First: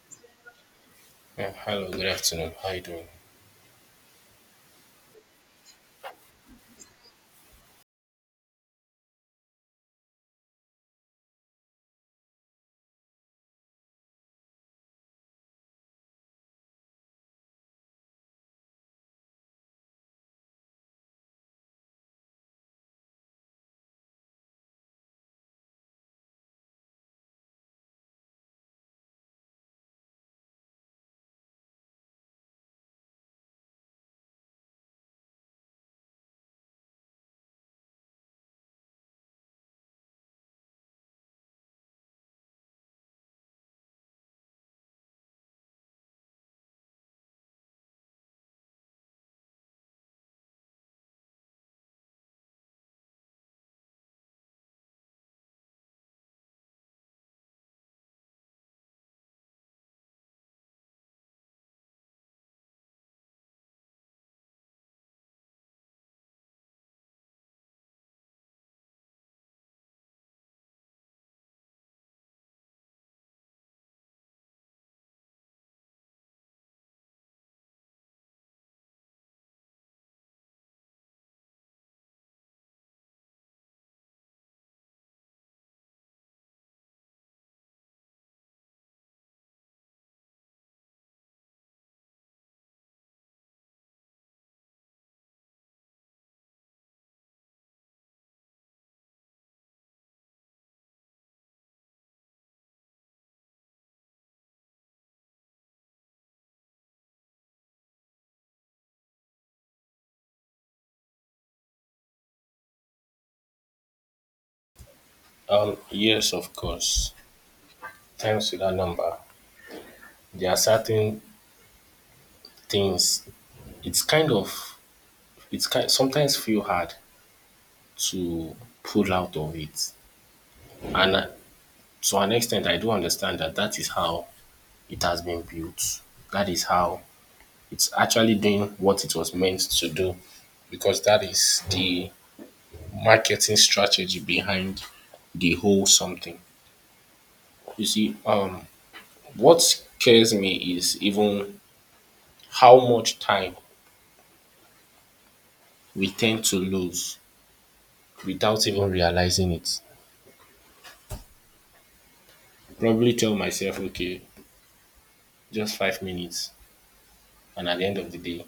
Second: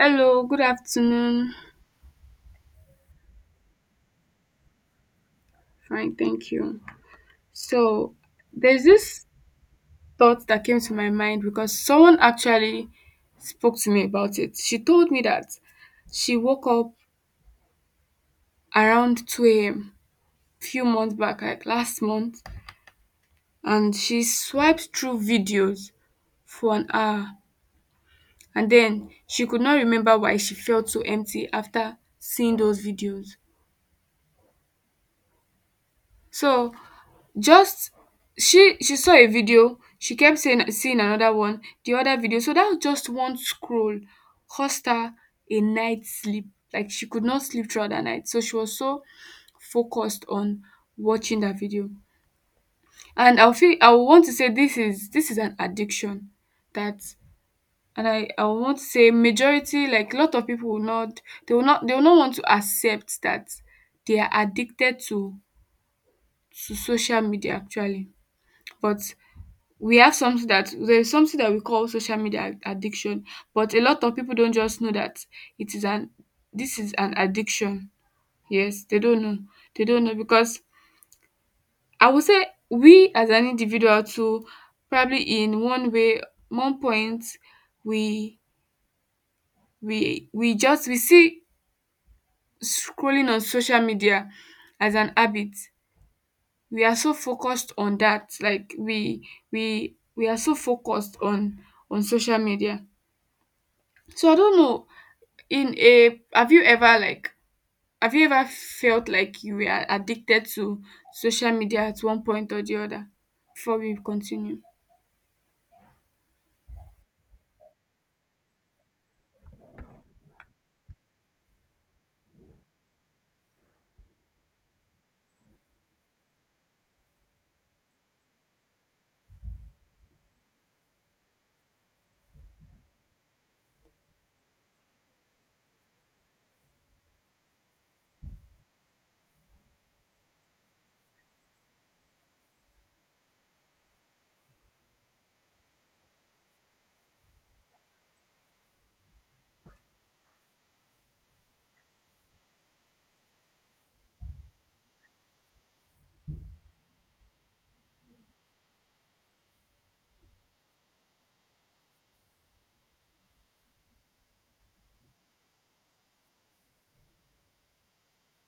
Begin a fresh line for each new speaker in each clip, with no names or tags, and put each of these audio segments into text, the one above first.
Hello, good
Yeah,
afternoon.
hello, good afternoon. How you doing?
Fine, thank you. So, there's this thought that came to my mind because someone actually spoke to me about it. She told me that she woke up around 2 a.m. few months back, like last month, and she swiped through videos for an hour. And then she could not remember why she felt so empty after seeing those videos. So, Just she saw a video, she kept saying seeing another one, the other video. So that just one scroll cost her a night's sleep. Like she could not sleep throughout the night. So she was so focused on watching that video. And I would want to say this is an addiction that, and I would want to say majority, like a lot of people will not, they will not want to accept that they are addicted to social media actually. But we have something that there's something that we call social media addiction, but a lot of people don't just know that, it is an this is an addiction. Yes, they don't know. They don't know because I would say we, as an individual too, probably in one point, we we just we see scrolling on social media as an habit. We are so focused on that, like we are so focused on social media. So I don't know, in a have you ever felt like you were addicted to social media at one point or the other before we continue?
Yes, of course. Times with that number. There are certain things. It's kind of. It's kind. Sometimes feel hard to pull out of it, and to an extent, I do understand that that is how it has been built. That is how it's actually doing what it was meant to do, because that is the marketing strategy behind the whole something. You see, what scares me is even how much time we tend to lose without even realizing it. Probably tell myself, okay, just 5 minutes. And at the end of the day,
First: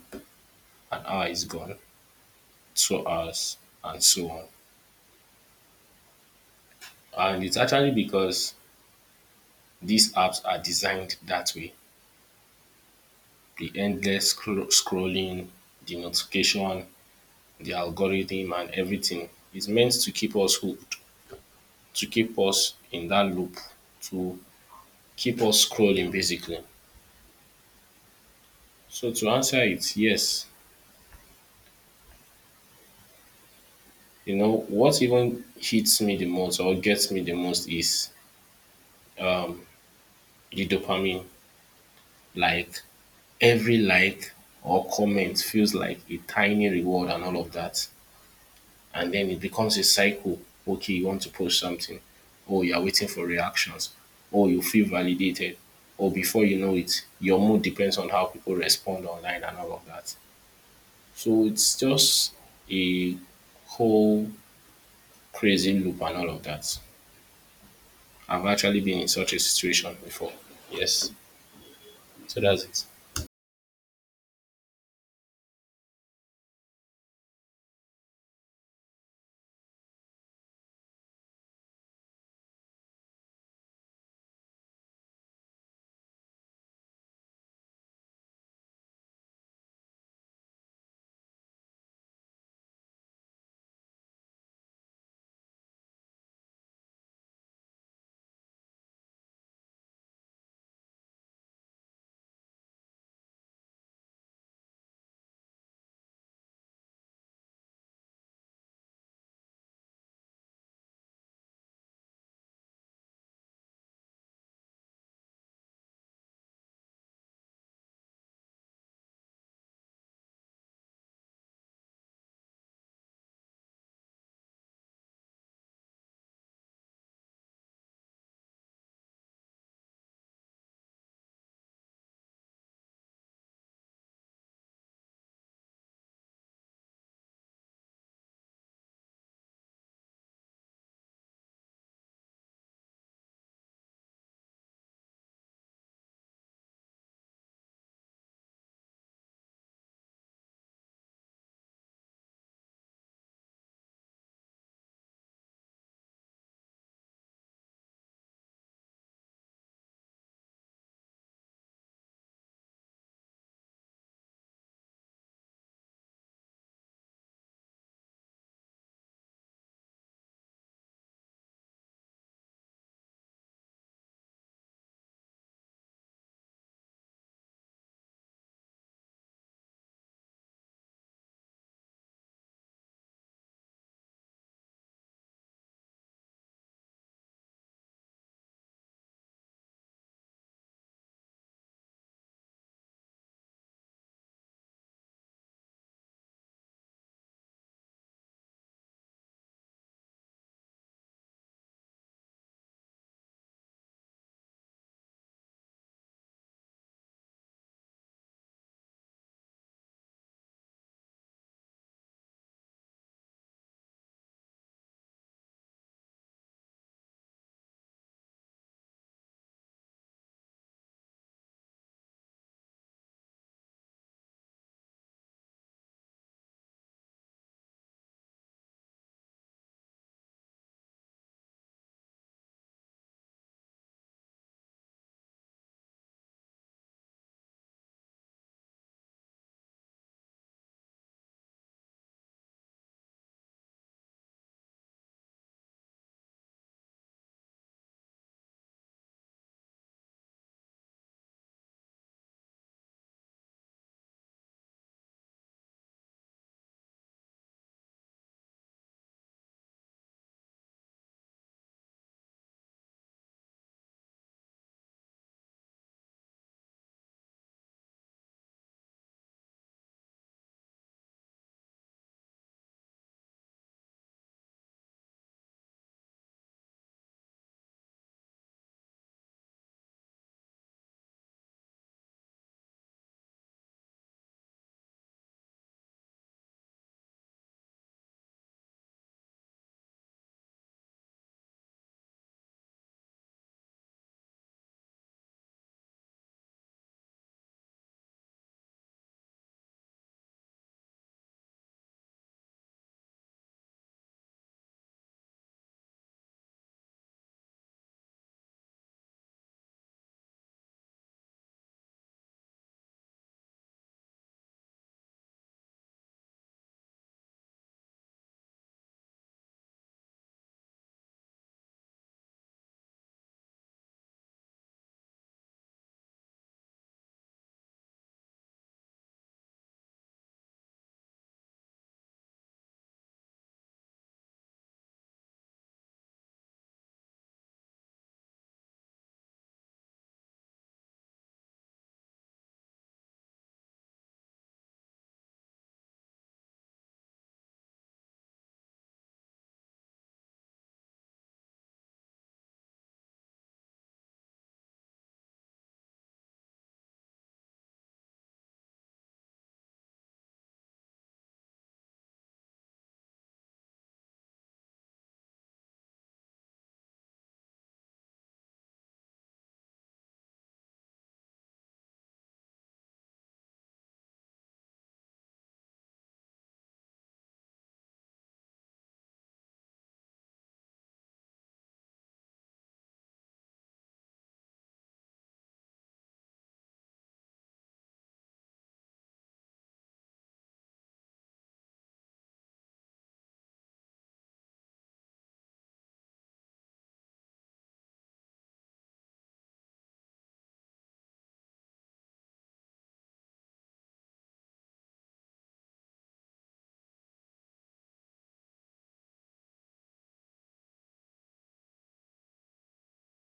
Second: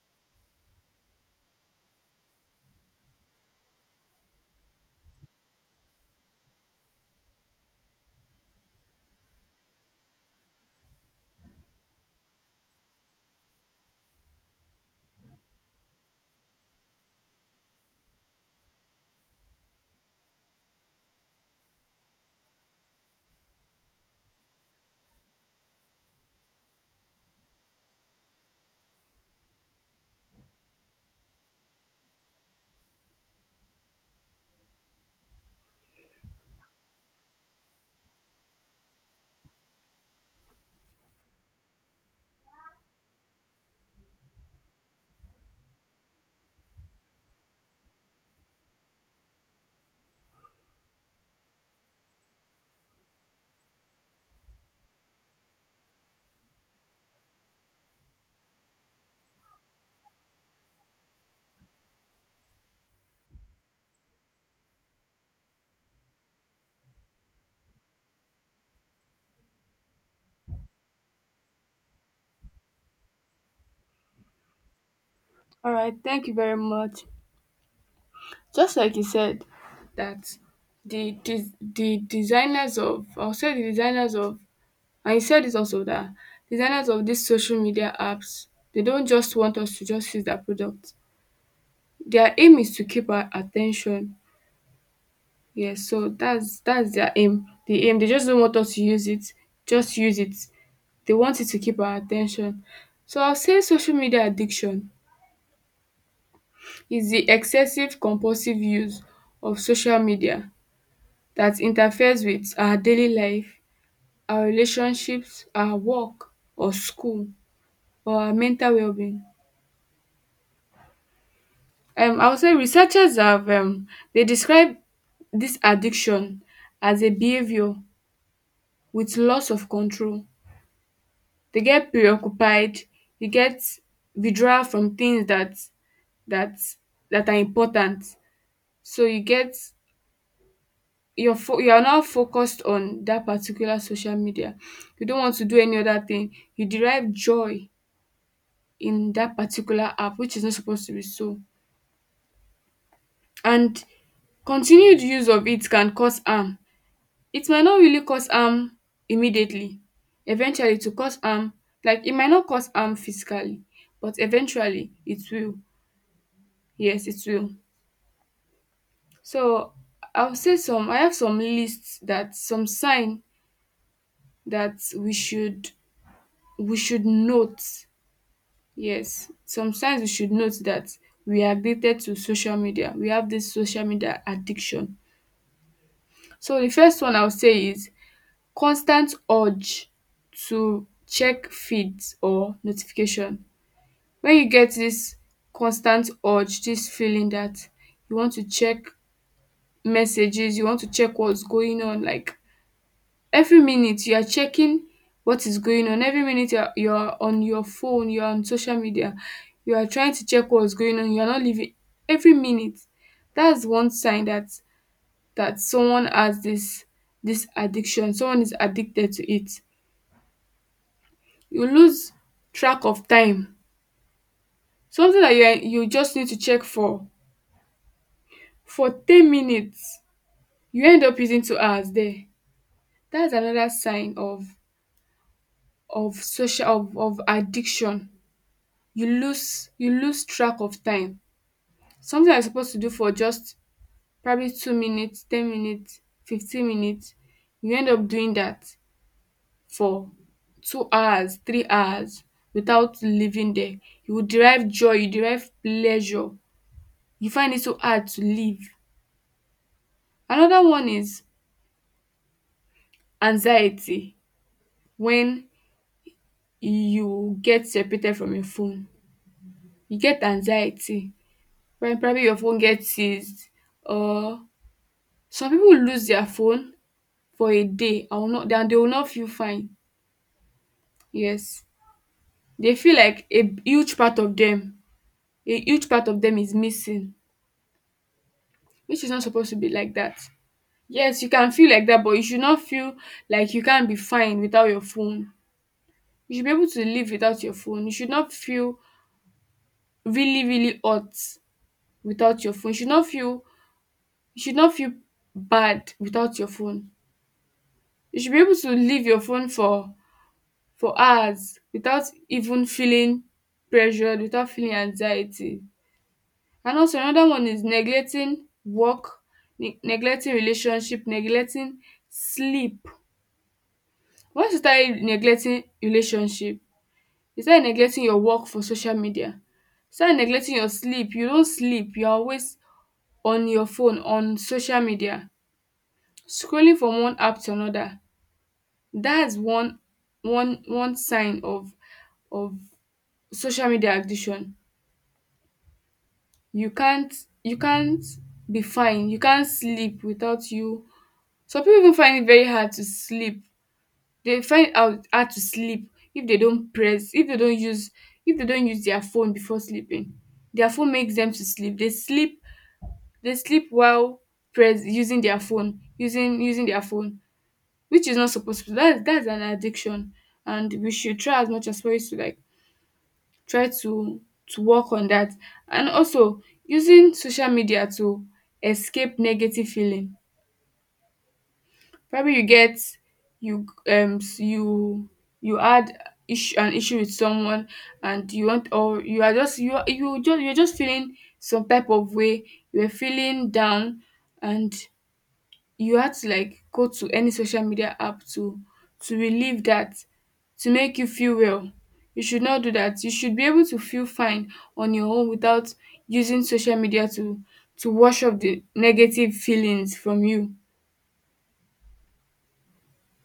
an hour is gone, 2 hours, and so on. And it's actually because these apps are designed that way, the endless scrolling, the notification, the algorithm, and everything is meant to keep us hooked, to keep us in that loop, to keep us scrolling basically. So, to answer it, yes. You know, what even hits me the most or gets me the most is um, the dopamine. Like every like or comment feels like a tiny reward and all of that. And then it becomes a cycle. Okay, you want to post something. Oh, you are waiting for reactions. Oh, you feel validated. Or before you know it, your mood depends on how people respond online and all of that. So it's just a whole crazy loop and all of that. I've actually been in such a situation before. Yes. So that's it.
All right, thank you very much. Just like you said that the designers of, and you said this also, that designers of these social media apps, they don't just want us to just use their product. Their aim is to keep our attention. Yes, so that's their aim. The aim, they just don't want us to use it. Just use it. They want it to keep our attention. So I'll say social media addiction is the excessive compulsive use of social media that interferes with our daily life, our relationships, our work or school, or our mental well-being. I would say researchers have they describe this addiction as a behavior with loss of control. They get preoccupied, they get withdrawal from things that that are important. So you are now focused on that particular social media. You don't want to do any other thing. You derive joy in that particular app, which is not supposed to be so. And continued use of it can cause harm. It might not really cause harm immediately. Eventually, to cause harm, like it might not cause harm physically, but eventually it will. Yes, it will. So I have some lists that some sign that we should note. Yes, some signs we should note that we are addicted to social media. We have this social media addiction. So the first one I'll say is constant urge to check feeds or notification. When you get this constant urge, this feeling that you want to check messages, you want to check what's going on, like every minute you are checking what is going on, every minute you're on your phone, you're on social media, you are trying to check what's going on, you're not living every minute. That's one sign that, someone has this addiction, someone is addicted to it. You lose track of time. Something that you just need to check for 10 minutes, you end up using 2 hours there. That's another sign of social of addiction. You lose track of time. Something you're supposed to do for just probably 2 minutes, 10 minutes, 15 minutes, you end up doing that for 2 hours, 3 hours without living there. You will derive joy, you derive pleasure, you find it so hard to live. Another one is anxiety. When you get separated from your phone, you get anxiety. When probably your phone gets seized, or some people lose their phone for a day, I will not and they will not feel fine. Yes, they feel like huge part of them, is missing, which is not supposed to be like that. Yes, you can feel like that, but you should not feel like you can't be fine without your phone. You should be able to live without your phone. You should not feel really, really hot without your phone. You should not feel, you should not feel bad without your phone. You should be able to leave your phone for hours without even feeling pressured, without feeling anxiety. And also, another one is neglecting work, neglecting relationship, neglecting sleep. Once you start neglecting relationship, you start neglecting your work for social media, start neglecting your sleep. You don't sleep, you're always on your phone, on social media, scrolling from one app to another. That's one sign of of social media addiction. you can't you can't be fine, you can't sleep without you. Some people even find it very hard to sleep. They find out hard to sleep, if they don't press if they don't use their phone before sleeping. Their phone makes them to sleep. They sleep while press using their phone, using their phone, which is not supposed to. That's an addiction, and we should try as much as possible to, like, try to work on that. And also using social media to escape negative feeling. Probably you get, you um s- you you had issue an issue with someone, and you want or you are just you are, you just you're just feeling some type of way. You're feeling down, and you had to, like, go to any social media app to relieve that, to make you feel well. You should not do that. You should be able to feel fine on your own without using social media to wash off the negative feelings from you.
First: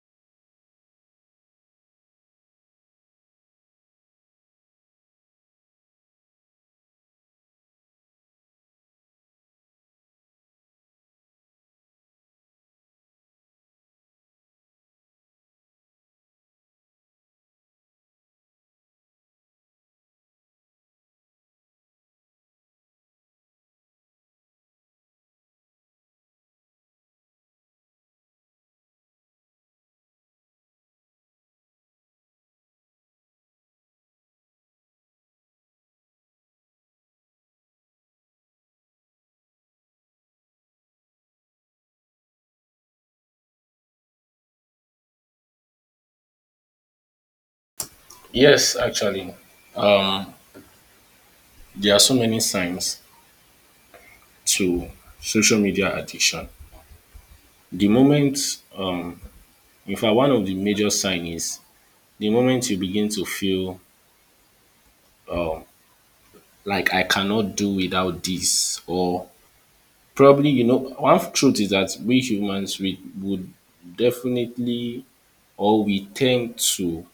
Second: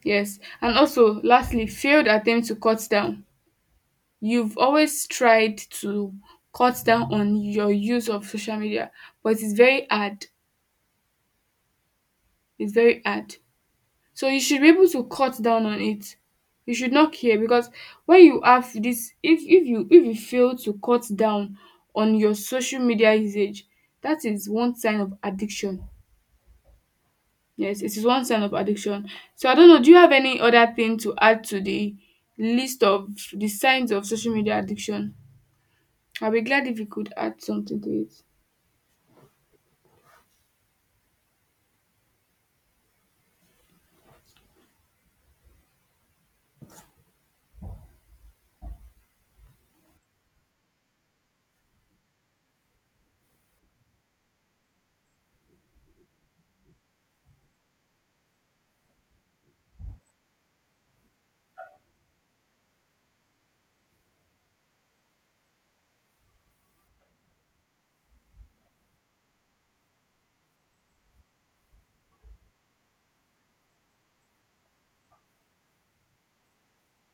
Yes, and also, lastly, failed attempt to cut down. You've always tried to cut down on your use of social media, but it's very hard, it's very hard. So you should be able to cut down on it. You should not care because when you have this, if you fail to cut down on your social media usage, that is one sign of addiction. Yes, it is one sign of addiction. So I don't know, do you have any other thing to add to the list of the signs of social media addiction? I'll be glad if you could add something to it.
Yes, actually. Um, there are so many signs to social media addiction. The moment, um, in fact, one of the major signs is the moment you begin to feel um, like I cannot do without this, or probably, you know, one truth is that we humans, we would definitely or we tend to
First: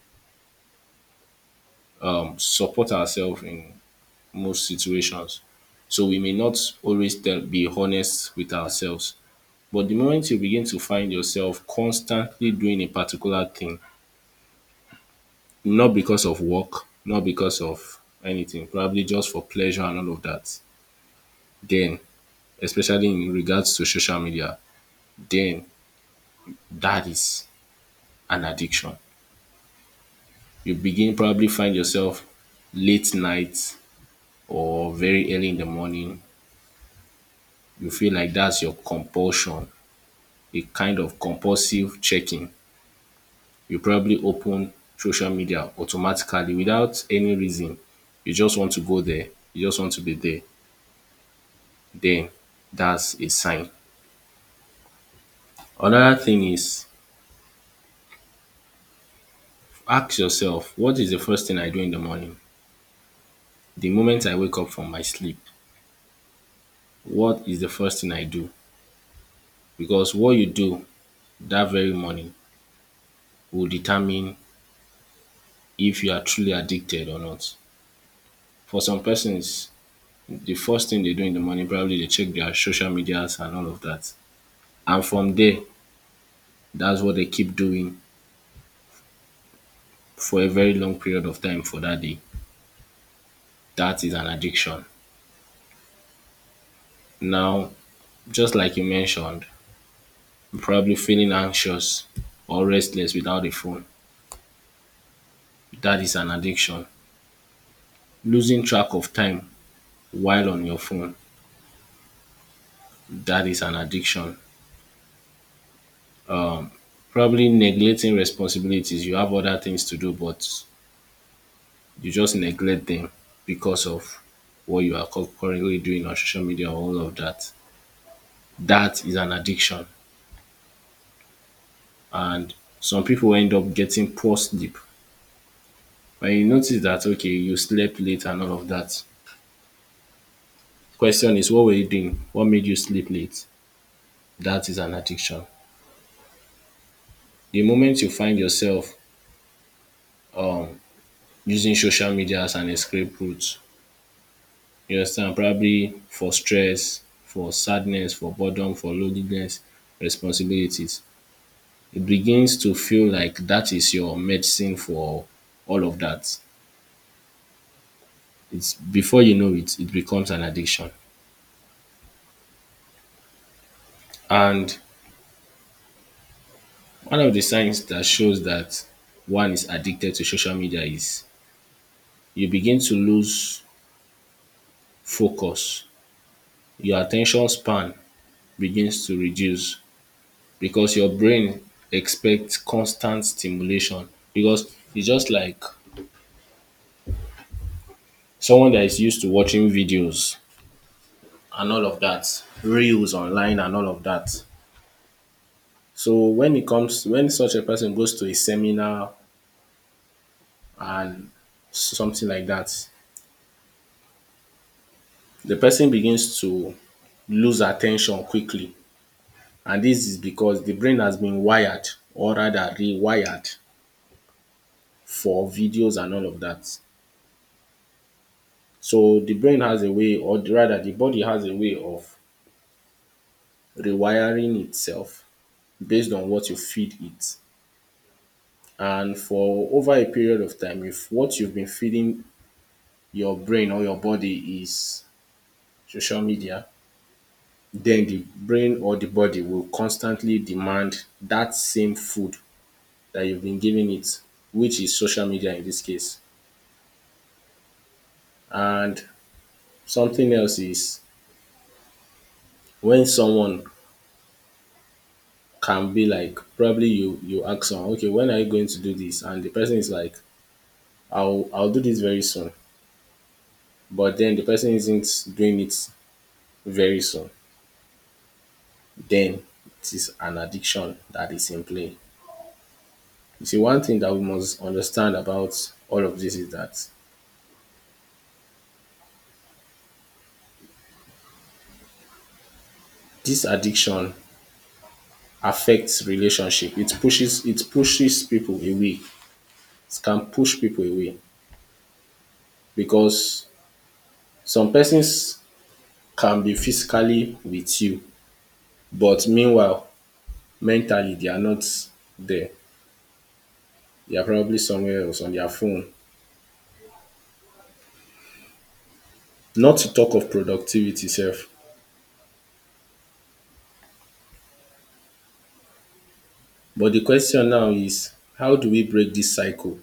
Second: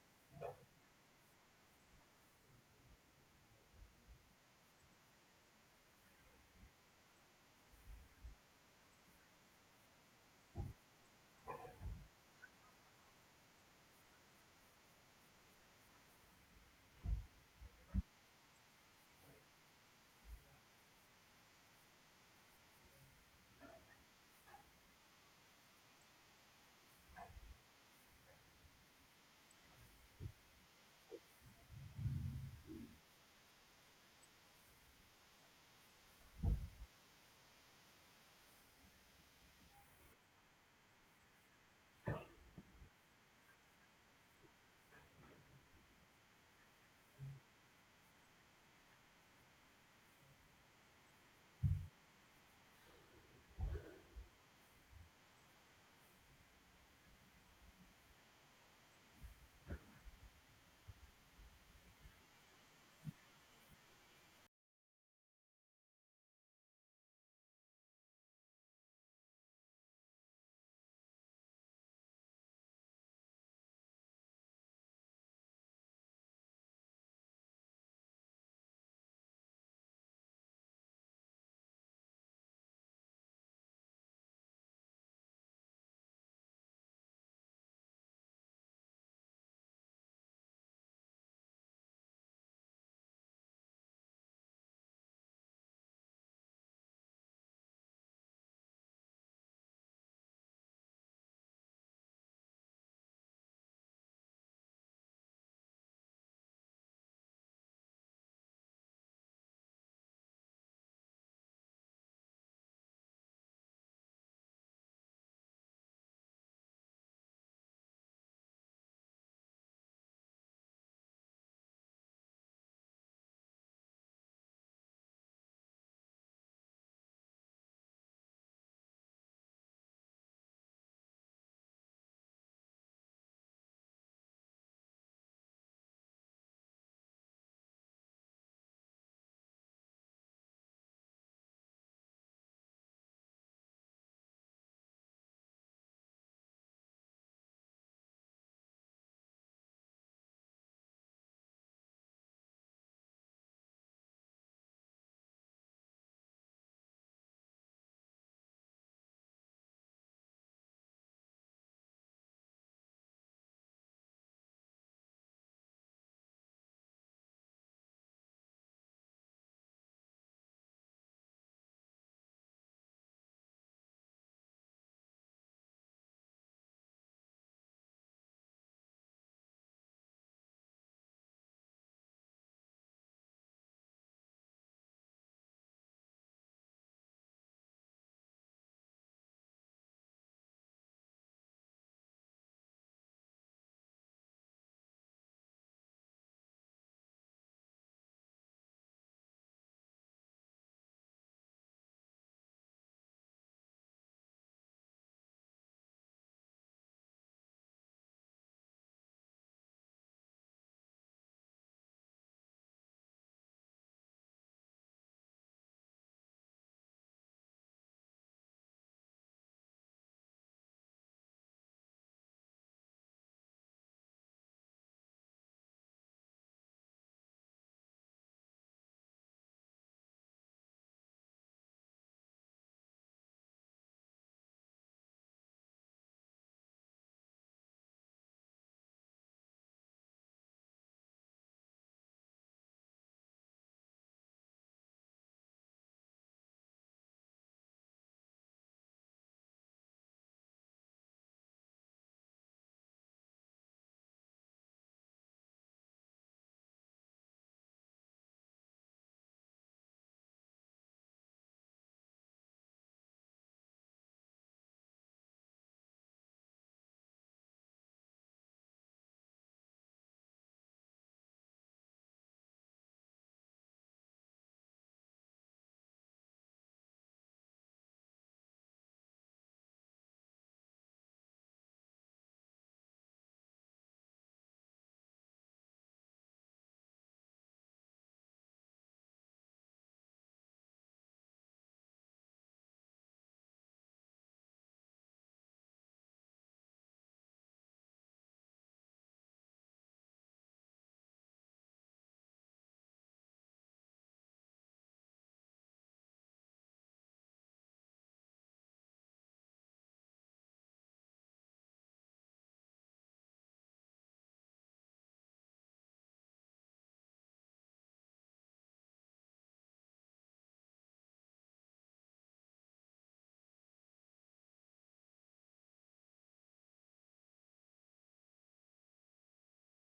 support ourselves in most situations. So we may not always tell, be honest with ourselves. But the moment you begin to find yourself constantly doing a particular thing, not because of work, not because of anything, probably just for pleasure and all of that, then, especially in regards to social media, then that is an addiction. You begin probably find yourself late night or very early in the morning. You feel like that's your compulsion, a kind of compulsive checking. You probably open social media automatically without any reason. You just want to go there, you just want to be there, then that's a sign. Another thing is, ask yourself, what is the first thing I do in the morning? The moment I wake up from my sleep, what is the first thing I do? Because what you do that very morning will determine if you are truly addicted or not. For some persons, the first thing they do in the morning, probably they check their social medias and all of that. And from there, that's what they keep doing for a very long period of time for that day. That is an addiction. Now, just like you mentioned, probably feeling anxious or restless without a phone, that is an addiction. Losing track of time while on your phone, that is an addiction. Probably neglecting responsibilities, you have other things to do, but you just neglect them because of what you are currently doing on social media or all of that. That is an addiction. And some people end up getting poor sleep. When you notice that, okay, you slept late and all of that. Question is, what were you doing? What made you sleep late? That is an addiction. The moment you find yourself um, using social media as an escape route, you understand, probably for stress, for sadness, for boredom, for loneliness, responsibilities. It begins to feel like that is your medicine for all of that. It's before you know it, it becomes an addiction. And one of the signs that shows that one is addicted to social media is you begin to lose focus. Your attention span begins to reduce because your brain expects constant stimulation. Because it's just like someone that is used to watching videos and all of that, reels online and all of that. So when it comes, when such a person goes to a seminar and something like that, the person begins to lose attention quickly, and this is because the brain has been wired, or rather rewired, for videos and all of that. So the brain has a way, or rather the body has a way, of rewiring itself based on what you feed it. And for over a period of time, if what you've been feeding your brain or your body is social media, then the brain or the body will constantly demand that same food that you've been giving it, which is social media in this case. And something else is, when someone can be like, probably you ask someone, okay, when are you going to do this? And the person is like, I'll do this very soon. But then the person isn't doing it very soon. Then it is an addiction that is in play. You see, one thing that we must understand about all of this is that this addiction affects relationship. It pushes people away. It can push people away because some persons can be physically with you, but meanwhile, mentally they are not there. They are probably somewhere else on their phone. Not to talk of productivity self. But the question now is, how do we break this cycle?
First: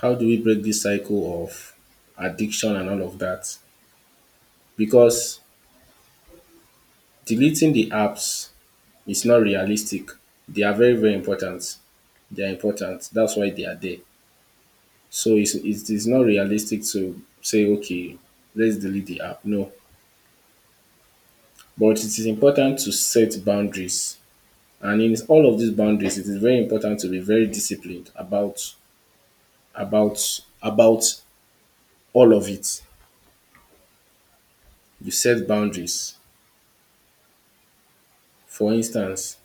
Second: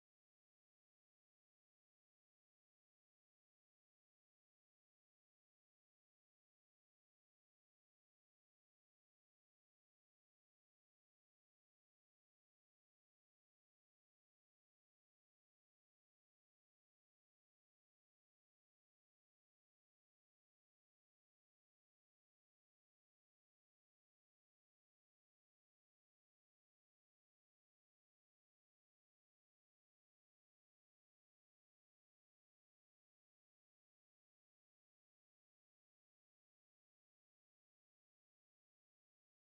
How do we break this cycle of addiction and all of that? Because deleting the apps, it's not realistic. They are very, very important. They are important. That's why they are there. It is not realistic to say, okay, let's delete the app. No. But it is important to set boundaries. And in all of these boundaries, it is very important to be very disciplined about about all of it. You set boundaries. For instance,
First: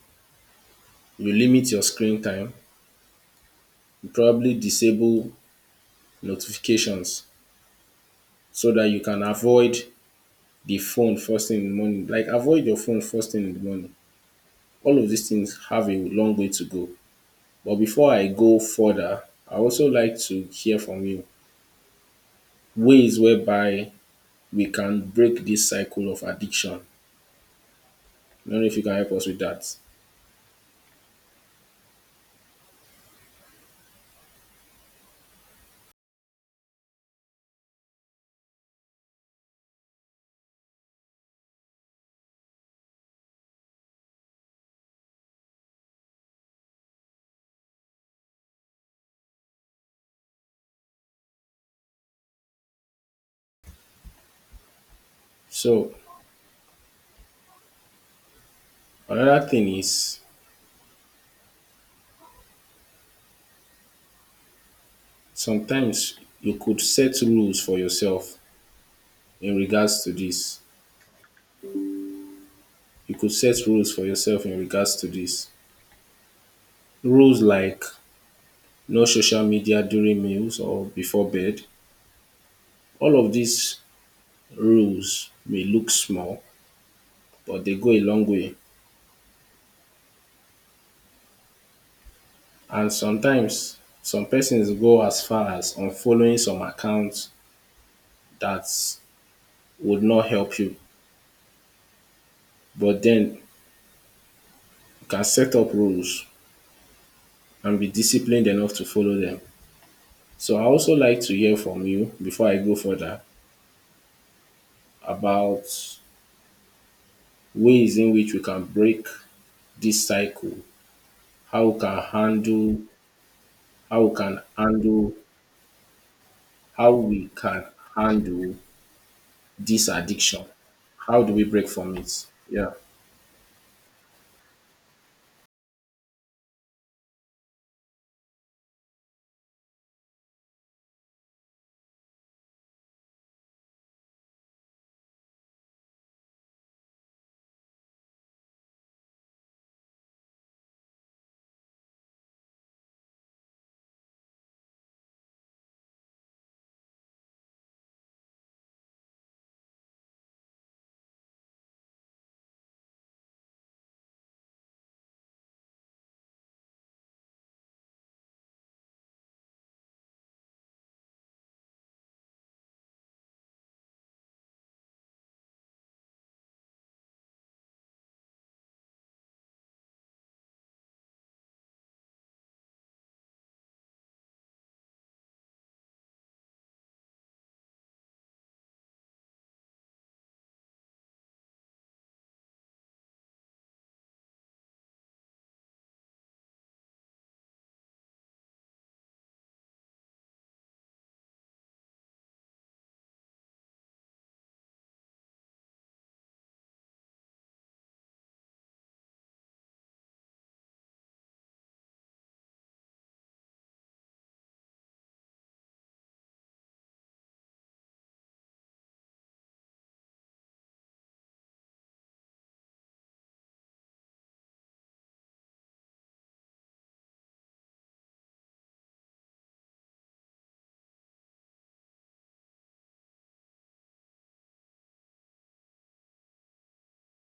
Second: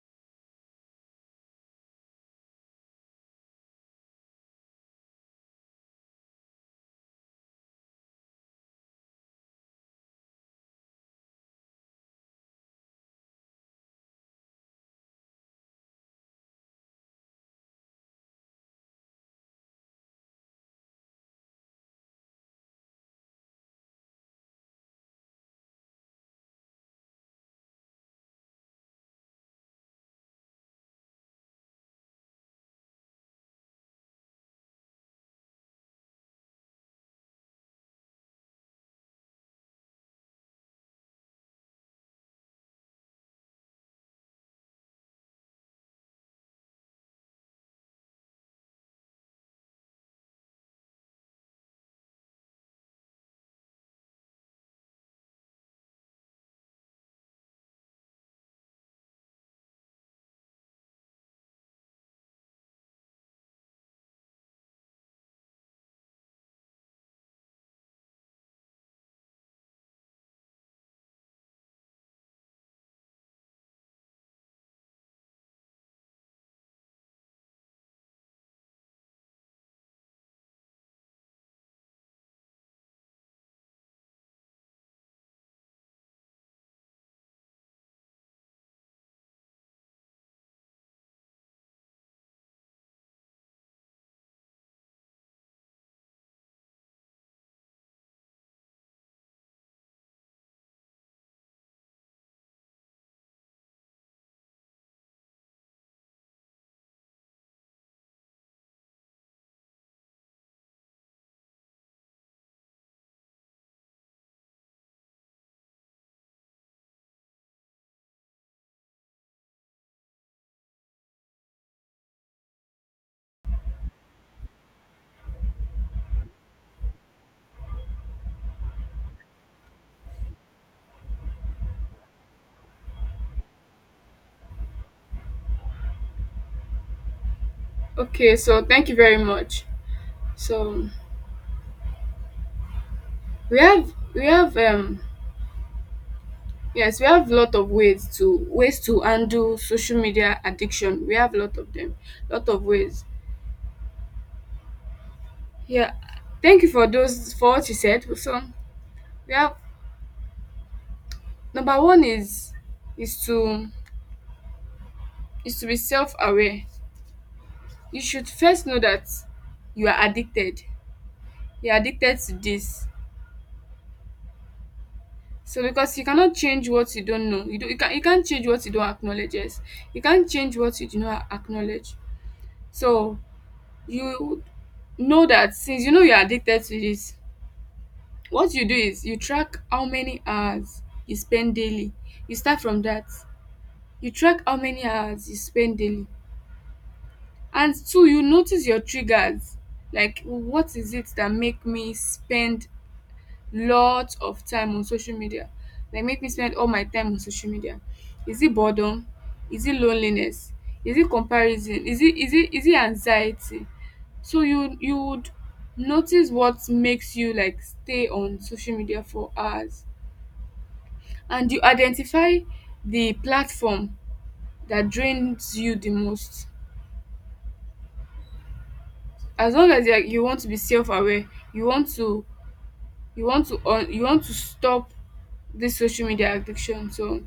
you limit your screen time, you probably disable notifications so that you can avoid the phone first thing in the morning. Like avoid your phone first thing in the morning. All of these things have a long way to go. But before I go further, I also like to hear from you ways whereby we can break this cycle of addiction. I don't know if you can help us with that. So another thing is, sometimes you could set rules for yourself in regards to this. You could set rules for yourself in regards to this. Rules like no social media during meals or before bed. All of these rules may look small, but they go a long way, and sometimes some persons go as far as unfollowing some accounts that would not help you. But then you can set up rules and be disciplined enough to follow them. So I also like to hear from you before I go further about ways in which we can break this cycle, how we can handle, how we can handle, how we can handle this addiction. How do we break from it? Yeah.
Okay, so thank you very much. So we have yes, we have a lot of ways to handle social media addiction. We have a lot of them, lot of ways. Yeah, thank you for what you said. So we have, number one is is to to be self aware. You should first know that you are addicted. You are addicted to this. So because you cannot change what you don't know. You can't change what you don't acknowledge. Yes, you can't change what you do not acknowledge. So you know that since you know you're addicted to this, what you do is, you track how many hours you spend daily. You start from that. You track how many hours you spend daily. And two, you notice your triggers. Like, what is it that make me spend lot of time on social media? Like, make me spend all my time on social media. Is it boredom? Is it loneliness? Is it comparison? Is it anxiety? So you would notice what makes you like stay on social media for hours, and you identify the platform that drains you the most. As long as you want to be self aware, you want to you want to stop this social media addiction. So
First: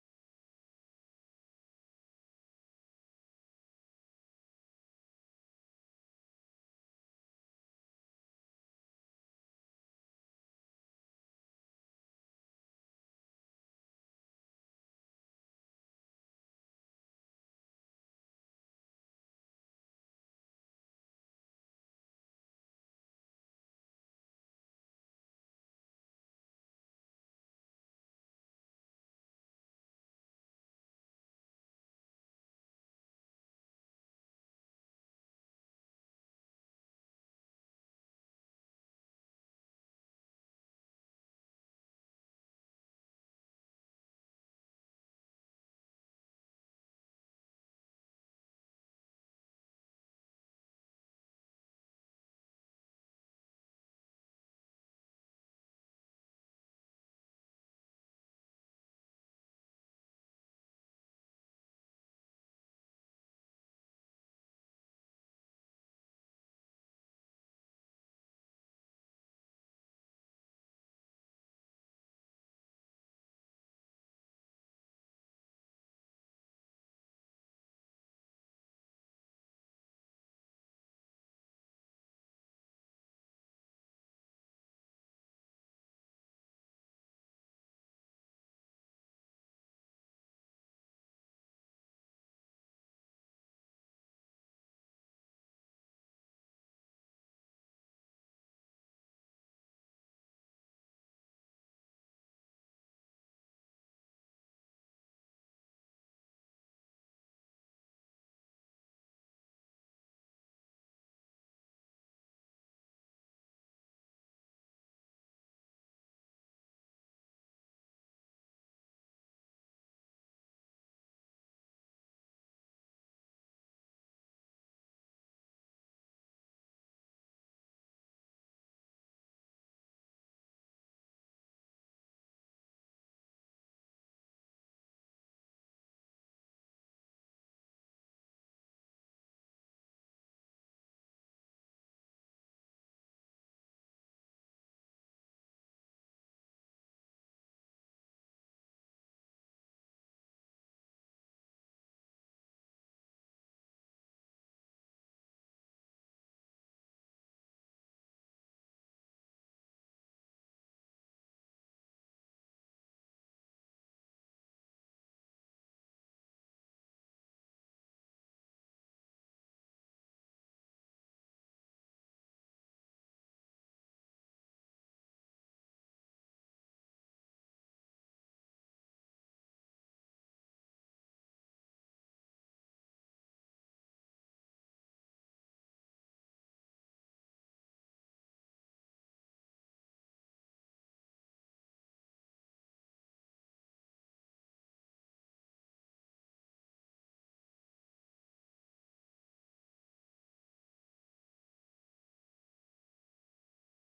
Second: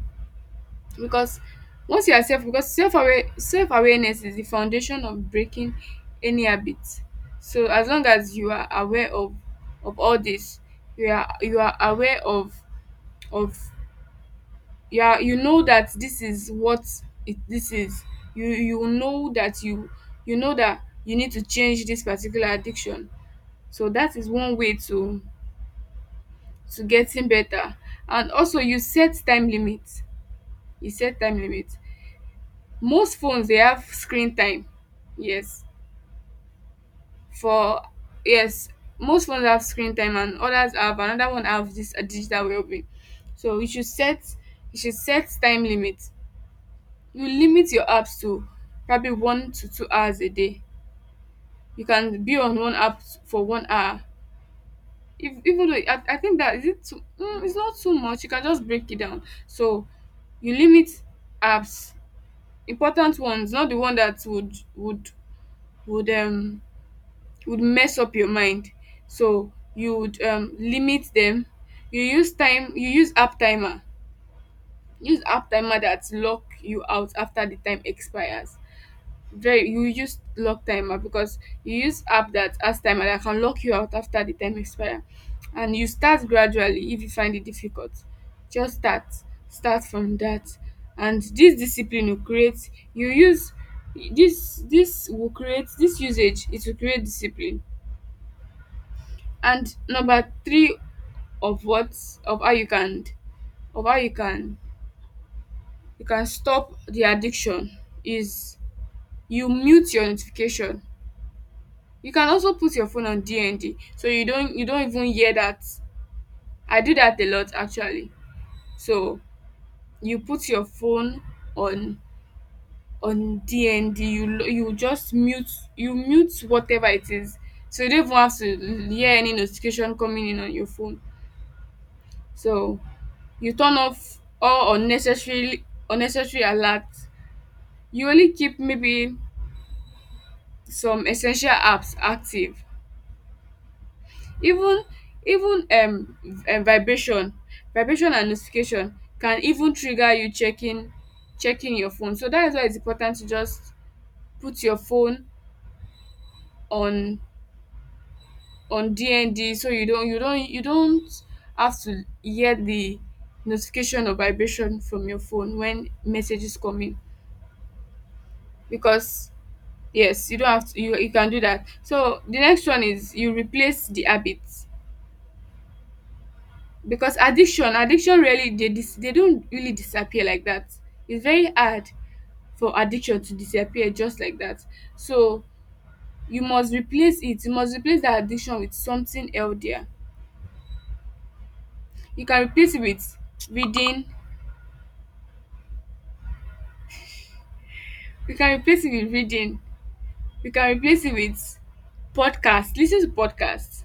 because once you are self because self aware — self awareness is the foundation of breaking any habit. So as long as you are aware of all this, you are aware of you know that this is it this is you you know that you you know that you need to change this particular addiction. So that is one way to getting better. And also you set time limit. you set time limit Most phones, they have screen time. Yes. For, yes, most phones have screen time, and others have another one have this digital wellbeing. So you should set time limit. You limit your apps to probably 1 to 2 hours a day. You can be on one app for 1 hour. If, even though I think that is it too — it's not too much, you can just break it down. So you limit apps, important ones, not the one that would um would mess up your mind. So you would limit them. You use app timer. That lock you out after the time expires. Very, you use lock timer, because you use app that has timer that can lock you out after the time expire. And you start gradually. If you find it difficult, just start from that. And this discipline will create, you use This will create this usage. It will create discipline. And number three, of what of how you can — of how you can you can stop the addiction is you mute your notification. You can also put your phone on DND, so you don't even hear that. I do that a lot actually. So you put your phone on on DND. You just mute whatever it is. So you don't even have to hear any notification coming in on your phone. So you turn off all unnecessary alerts. You only keep maybe some essential apps active. Even, even um um vibration vibration and notification can even trigger you checking your phone. So that is why it's important to just put your phone on on DND, so you don't have to hear the notification or vibration from your phone when messages come in. Because, yes, you don't have to. You can do that. So the next one is you replace the habit. Because addiction really, they dis they don't really disappear like that. It's very hard for addiction to disappear just like that. So you must replace that addiction with something healthier. You can replace it with reading. you can replace it with reading you can replace it with podcast. Listen to podcasts.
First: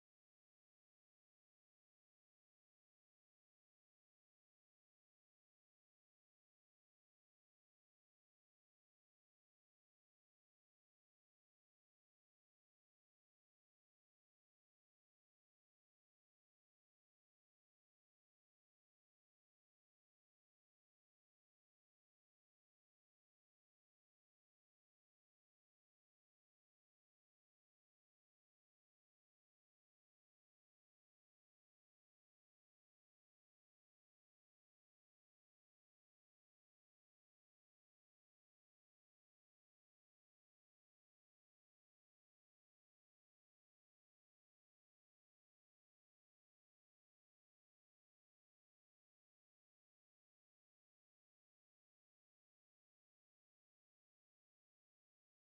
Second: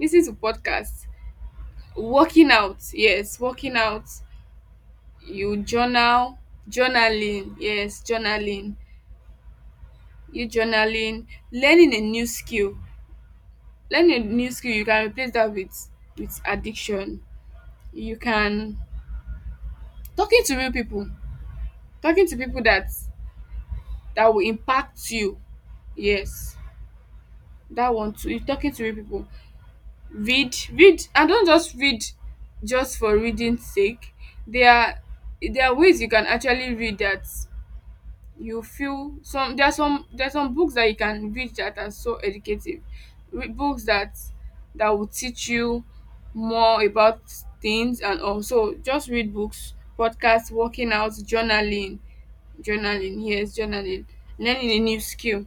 Listen to podcasts. Working out. Yes, working out. You journal journaling. Yes, journaling. You journaling. Learning a new skill. Learning a new skill, you can replace that with addiction. You can — talking to real people, talking to people that will impact you. Yes, that one too. You talking to real people. Read, read, and don't just read just for reading's sake. There are there are ways you can actually read that you feel some — there are some books that you can read that are so educative. Books that will teach you more about things. And also just read books, podcasts, working out, journaling. Journaling, yes, journaling. Learning a new skill.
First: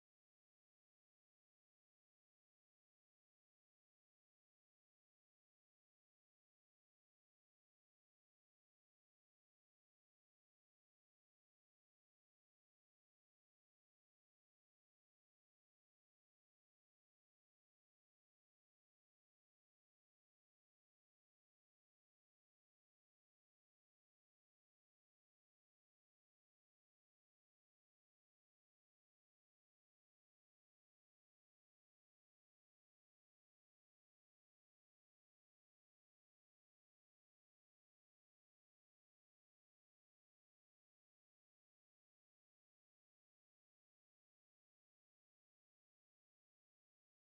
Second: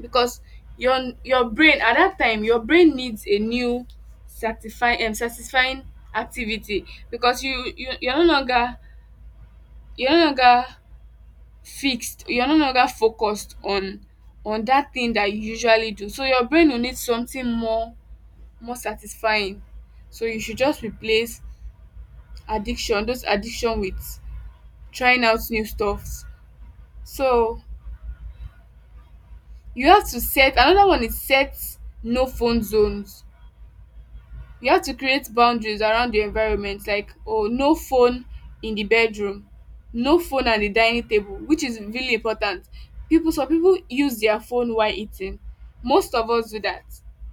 Because your brain, at that time, your brain needs a new satisfying satisfying activity. Because you're no longer — you're no longer you're no longer focused on that thing that you usually do. So your brain will need something more satisfying. So you should just replace those addiction with trying out new stuff. So you have to set another one is, set no phone zones. We have to create boundaries around the environment, like, oh, no phone in the bedroom, no phone at the dining table, which is really important. People some people use their phone while eating. Most of us do that.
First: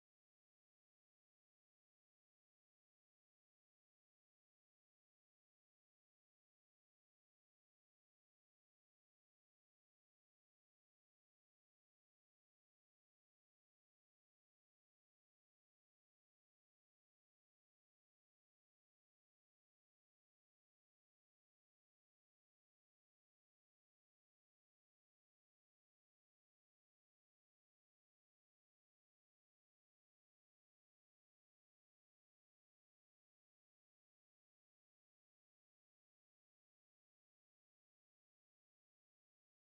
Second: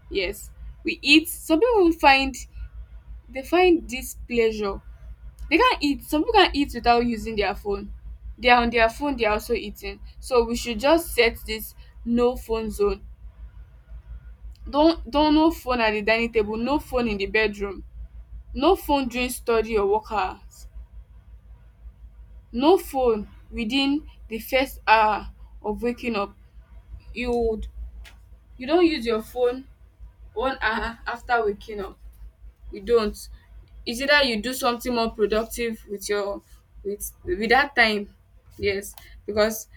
Yes. we eat some people find — they find this pleasure they can't eat, some people can't eat without using their phone. They are on their phone, they are also eating. So we should just set this no phone zone. Don't no phone at the dining table, no phone in the bedroom, no phone during study or work hours. No phone within the first hour of waking up. You would you don't use your phone 1 hour after waking up. You don't. It's either you do something more productive with your with that time. Yes. Because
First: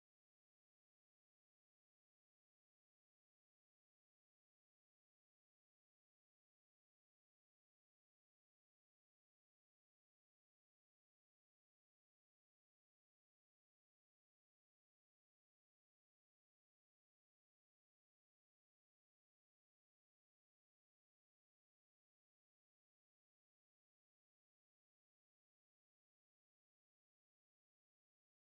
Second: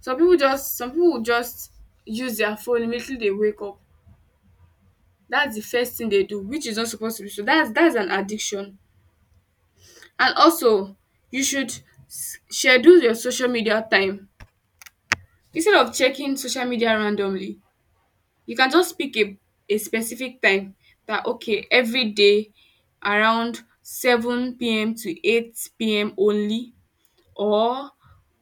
some people will just use their phone immediately they wake up. That's the first thing they do, which is not supposed to be so. That's an addiction. And also you should schedule your social media time. Instead of checking social media randomly, you can just pick a specific time — that, okay, every day around 7 p.m. to 8 p.m. only, or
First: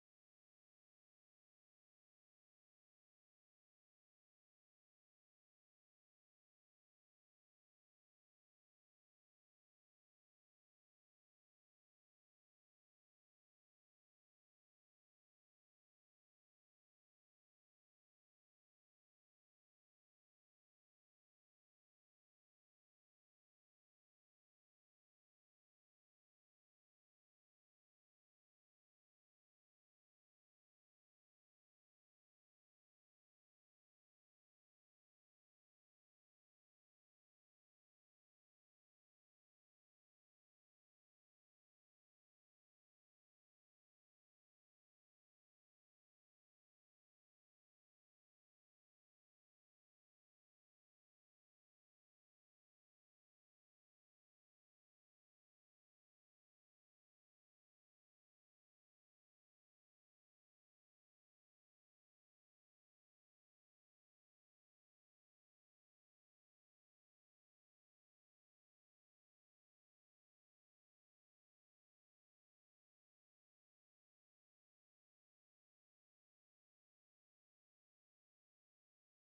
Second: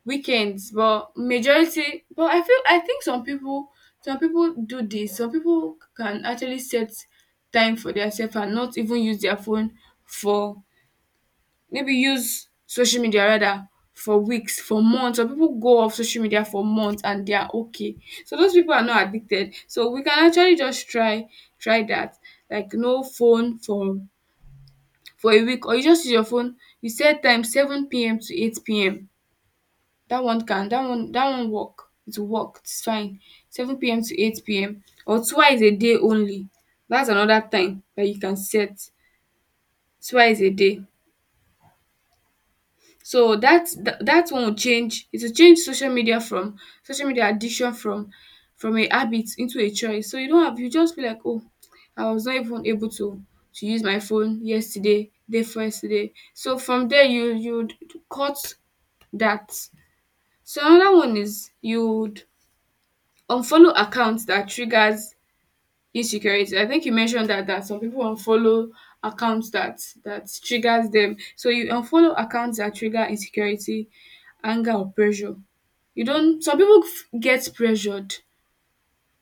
weekends. But majority, but I feel, I think some people, do this. Some people can actually set time for themselves and not even use their phone for — maybe use social media, rather, for weeks, for months. Some people go off social media for months and they are okay. So those people are not addicted. So we can actually just try that. Like no phone for a week, or you just use your phone. You set time seven p.m. to eight PM. That one work. It will work. It's fine. Seven p.m. to eight p.m., or twice a day only. That's another time that you can set, twice a day. So that that one will change. It will change social media from — social media addiction from a habit into a choice. So you don't have you just feel like, oh, I was not even able to use my phone yesterday, day for yesterday. So from there you'd cut that. So another one is, you'd unfollow accounts that triggers insecurity. I think you mentioned that some people unfollow accounts that triggers them. So you unfollow accounts that trigger insecurity, anger or pressure. You don't. Some people get pressured.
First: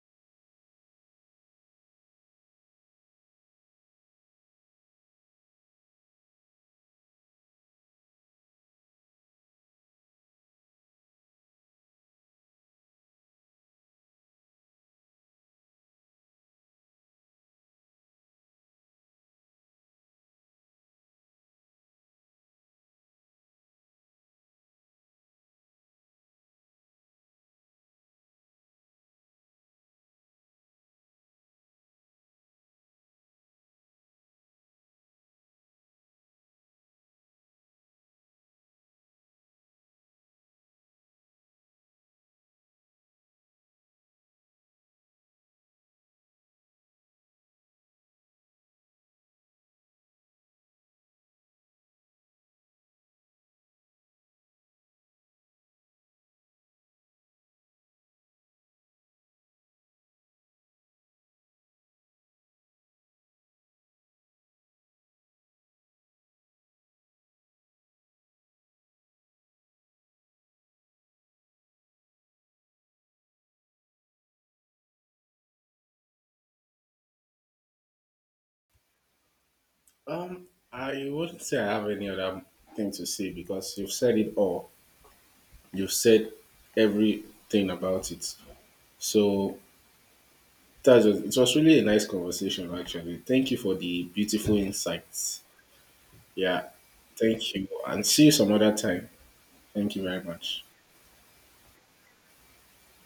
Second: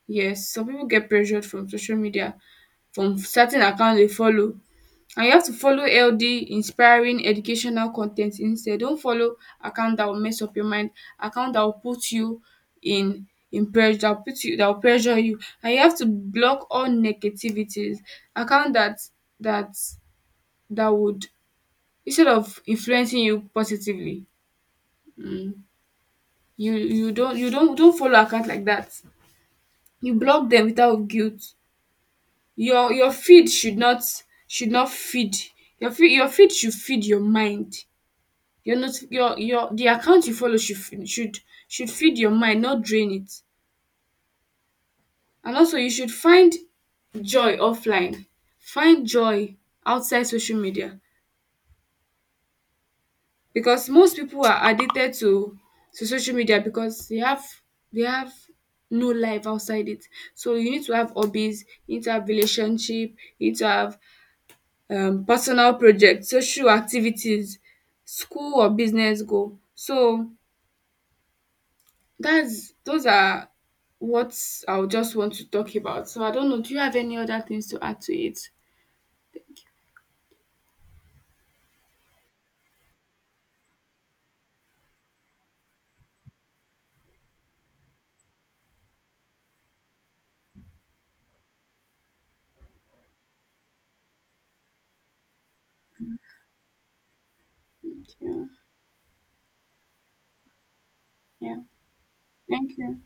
Yes, some people get pressured from social media, from certain account they follow, and you have to follow healthy, inspiring, educational content instead. Don't follow account that will mess up your mind, account that will put you in in pressure, that will pressure you. And you have to block all negativities — account that that would, instead of influencing you positively, um you don't follow account like that. You block them without guilt. Your feed should not — should not feed your feed should feed your mind. Your not your your the account you follow should f should feed your mind, not drain it. And also you should find joy offline. Find joy outside social media, because most people are addicted to social media because they have no life outside it. So you need to have hobbies, you need to have relationship, you need to have personal projects, social activities, school or business goal. So, that's — those are what I would just want to talk about. So, I don't know. Do you have any other things to add to it?
Um, I wouldn't say I have any other thing to say, because you've said it all. You've said everything about it. So that was, it was really a nice conversation, actually. Thank you for the beautiful insights. Yeah, thank you, and see you
Yeah.
some other time. Thank you very much.
Yeah. Thank you.